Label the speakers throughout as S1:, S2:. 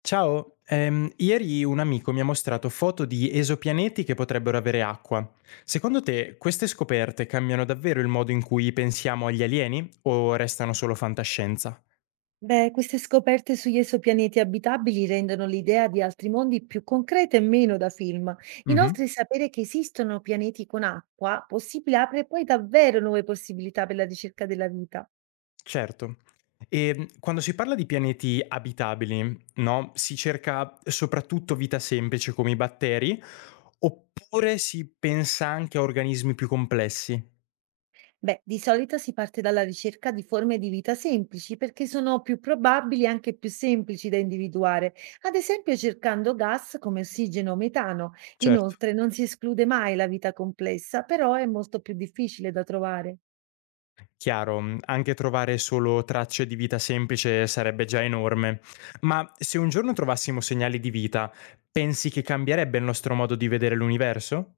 S1: Ciao, ieri un amico mi ha mostrato foto di esopianeti che potrebbero avere acqua. Secondo te queste scoperte cambiano davvero il modo in cui pensiamo agli alieni o restano solo fantascienza?
S2: Beh, queste scoperte sugli esopianeti abitabili rendono l'idea di altri mondi più concreta e meno da film.
S1: Mhm.
S2: Inoltre, sapere che esistono pianeti con acqua possibile apre poi davvero nuove possibilità per la ricerca della vita.
S1: Certo. E quando si parla di pianeti abitabili, no, si cerca soprattutto vita semplice come i batteri oppure si pensa anche a organismi più complessi?
S2: Beh, di solito si parte dalla ricerca di forme di vita semplici perché sono più probabili e anche più semplici da individuare, ad esempio cercando gas come ossigeno o metano.
S1: Certo.
S2: Inoltre, non si esclude mai la vita complessa, però è molto più difficile da trovare.
S1: Chiaro, mhmm, anche trovare solo tracce di vita semplice sarebbe già enorme. Ma se un giorno trovassimo segnali di vita, pensi che cambierebbe il nostro modo di vedere l'universo?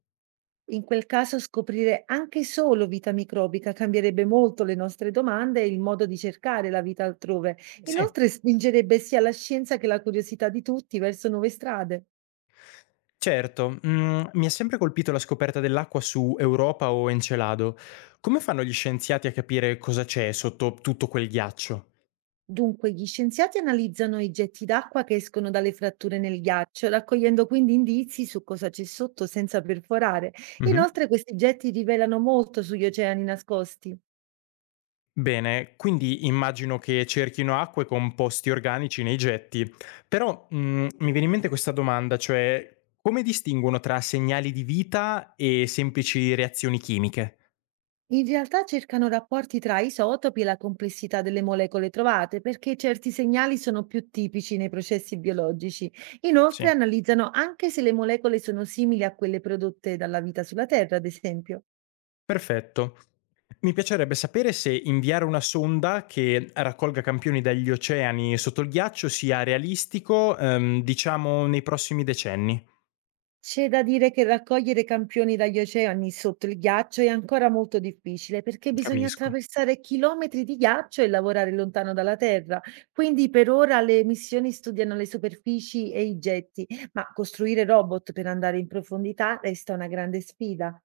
S2: In quel caso scoprire anche solo vita microbica cambierebbe molto le nostre domande e il modo di cercare la vita altrove.
S1: Sì.
S2: Inoltre spingerebbe sia la scienza che la curiosità di tutti verso nuove strade.
S1: Certo, mhmm, mi ha sempre colpito la scoperta dell'acqua su Europa o Encelado. Come fanno gli scienziati a capire cosa c'è sotto tutto quel ghiaccio?
S2: Dunque, gli scienziati analizzano i getti d'acqua che escono dalle fratture nel ghiaccio, raccogliendo quindi indizi su cosa c'è sotto senza perforare.
S1: Mh-mh.
S2: Inoltre, questi getti rivelano molto sugli oceani nascosti.
S1: Bene, quindi immagino che cerchino acqua e composti organici nei getti, però mi viene in mente questa domanda, cioè come distinguono tra segnali di vita e semplici reazioni chimiche?
S2: In realtà cercano rapporti tra isotopi e la complessità delle molecole trovate, perché certi segnali sono più tipici nei processi biologici. Inoltre
S1: Sì,
S2: analizzano anche se le molecole sono simili a quelle prodotte dalla vita sulla Terra, ad esempio.
S1: perfetto. Mi piacerebbe sapere se inviare una sonda che raccolga campioni dagli oceani sotto il ghiaccio sia realistico, diciamo, nei prossimi decenni.
S2: C'è da dire che raccogliere campioni dagli oceani sotto il ghiaccio è ancora molto difficile perché bisogna
S1: Capisco.
S2: attraversare chilometri di ghiaccio e lavorare lontano dalla Terra. Quindi per ora le missioni studiano le superfici e i getti, ma costruire robot per andare in profondità resta una grande sfida.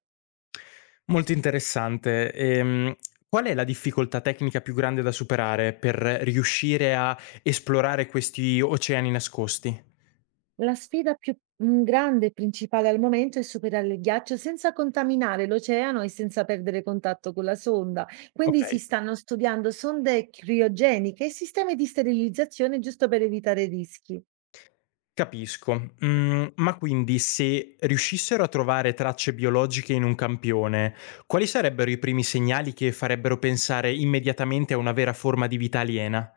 S1: Molto interessante. Qual è la difficoltà tecnica più grande da superare per riuscire a esplorare questi oceani nascosti?
S2: La sfida più grande e principale al momento è superare il ghiaccio senza contaminare l'oceano e senza perdere contatto con la sonda. Quindi si
S1: Okay,
S2: stanno studiando sonde criogeniche e sistemi di sterilizzazione giusto per evitare rischi.
S1: capisco. Mhmm, ma quindi se riuscissero a trovare tracce biologiche in un campione, quali sarebbero i primi segnali che farebbero pensare immediatamente a una vera forma di vita aliena?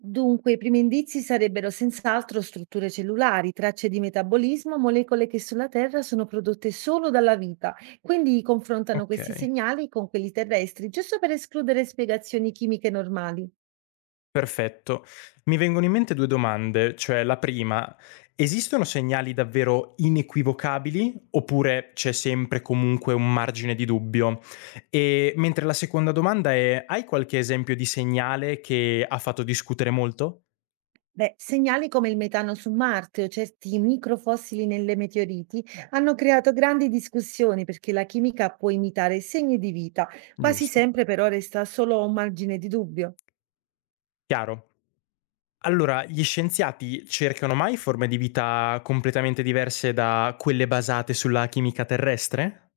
S2: Dunque, i primi indizi sarebbero senz'altro strutture cellulari, tracce di metabolismo, molecole che sulla Terra sono prodotte solo dalla vita. Quindi confrontano questi
S1: Okay.
S2: segnali con quelli terrestri, giusto per escludere spiegazioni chimiche normali.
S1: Perfetto. Mi vengono in mente 2 domande, cioè la prima: esistono segnali davvero inequivocabili oppure c'è sempre comunque un margine di dubbio? E mentre la seconda domanda è: hai qualche esempio di segnale che ha fatto discutere molto?
S2: Beh, segnali come il metano su Marte o certi microfossili nelle meteoriti hanno creato grandi discussioni perché la chimica può imitare segni di vita, quasi
S1: Giusto,
S2: sempre però resta solo un margine di dubbio.
S1: chiaro. Allora, gli scienziati cercano mai forme di vita completamente diverse da quelle basate sulla chimica terrestre?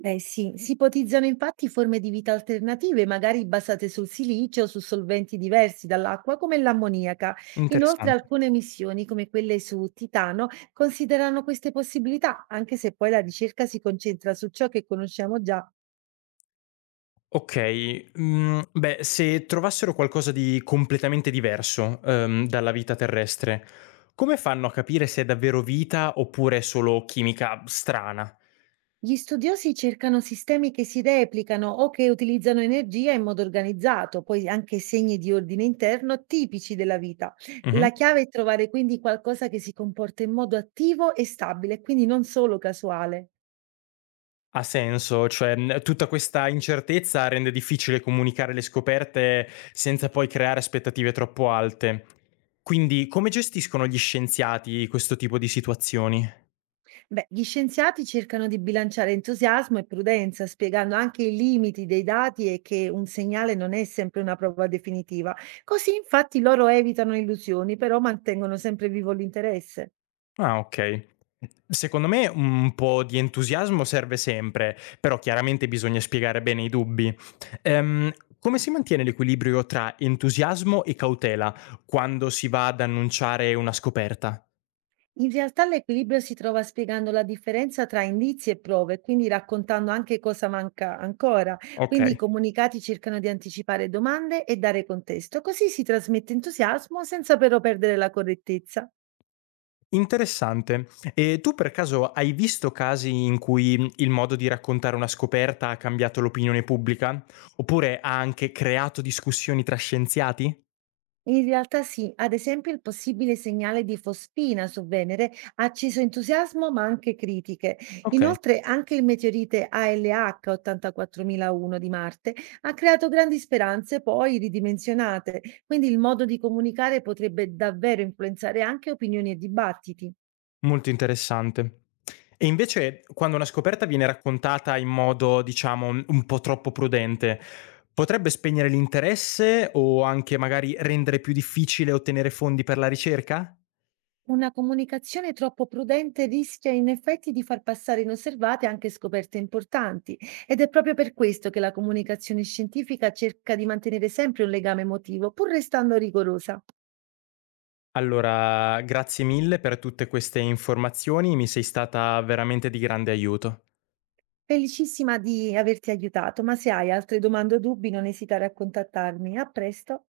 S2: Beh sì, si ipotizzano infatti forme di vita alternative, magari basate sul silicio o su solventi diversi dall'acqua come l'ammoniaca. Inoltre
S1: Interessante.
S2: alcune missioni, come quelle su Titano, considerano queste possibilità, anche se poi la ricerca si concentra su ciò che conosciamo già.
S1: Okay, mhmm, beh, se trovassero qualcosa di completamente diverso, dalla vita terrestre, come fanno a capire se è davvero vita oppure è solo chimica strana?
S2: Gli studiosi cercano sistemi che si replicano o che utilizzano energia in modo organizzato, poi anche segni di ordine interno tipici della vita.
S1: Mh-mh.
S2: La chiave è trovare quindi qualcosa che si comporta in modo attivo e stabile, quindi non solo casuale.
S1: Ha senso, cioè, mhmm, tutta questa incertezza rende difficile comunicare le scoperte senza poi creare aspettative troppo alte. Quindi come gestiscono gli scienziati questo tipo di situazioni?
S2: Beh, gli scienziati cercano di bilanciare entusiasmo e prudenza, spiegando anche i limiti dei dati e che un segnale non è sempre una prova definitiva. Così infatti loro evitano illusioni, però mantengono sempre vivo l'interesse.
S1: Ah, okay. Secondo me un po' di entusiasmo serve sempre, però chiaramente bisogna spiegare bene i dubbi. Ehm, come si mantiene l'equilibrio tra entusiasmo e cautela quando si va ad annunciare una scoperta?
S2: In realtà l'equilibrio si trova spiegando la differenza tra indizi e prove, quindi raccontando anche cosa manca ancora. Quindi i
S1: Okay,
S2: comunicati cercano di anticipare domande e dare contesto, così si trasmette entusiasmo senza però perdere la correttezza.
S1: interessante. E tu per caso hai visto casi in cui il modo di raccontare una scoperta ha cambiato l'opinione pubblica? Oppure ha anche creato discussioni tra scienziati?
S2: In realtà sì, ad esempio il possibile segnale di fosfina su Venere ha acceso entusiasmo ma anche critiche.
S1: Okay.
S2: Inoltre anche il meteorite ALH 84001 di Marte ha creato grandi speranze poi ridimensionate, quindi il modo di comunicare potrebbe davvero influenzare anche opinioni e dibattiti.
S1: Molto interessante. E invece quando una scoperta viene raccontata in modo, diciamo, un po' troppo prudente, potrebbe spegnere l'interesse o anche magari rendere più difficile ottenere fondi per la ricerca?
S2: Una comunicazione troppo prudente rischia in effetti di far passare inosservate anche scoperte importanti ed è proprio per questo che la comunicazione scientifica cerca di mantenere sempre un legame emotivo, pur restando rigorosa.
S1: Allora, grazie mille per tutte queste informazioni, mi sei stata veramente di grande aiuto.
S2: Felicissima di averti aiutato, ma se hai altre domande o dubbi non esitare a contattarmi. A presto.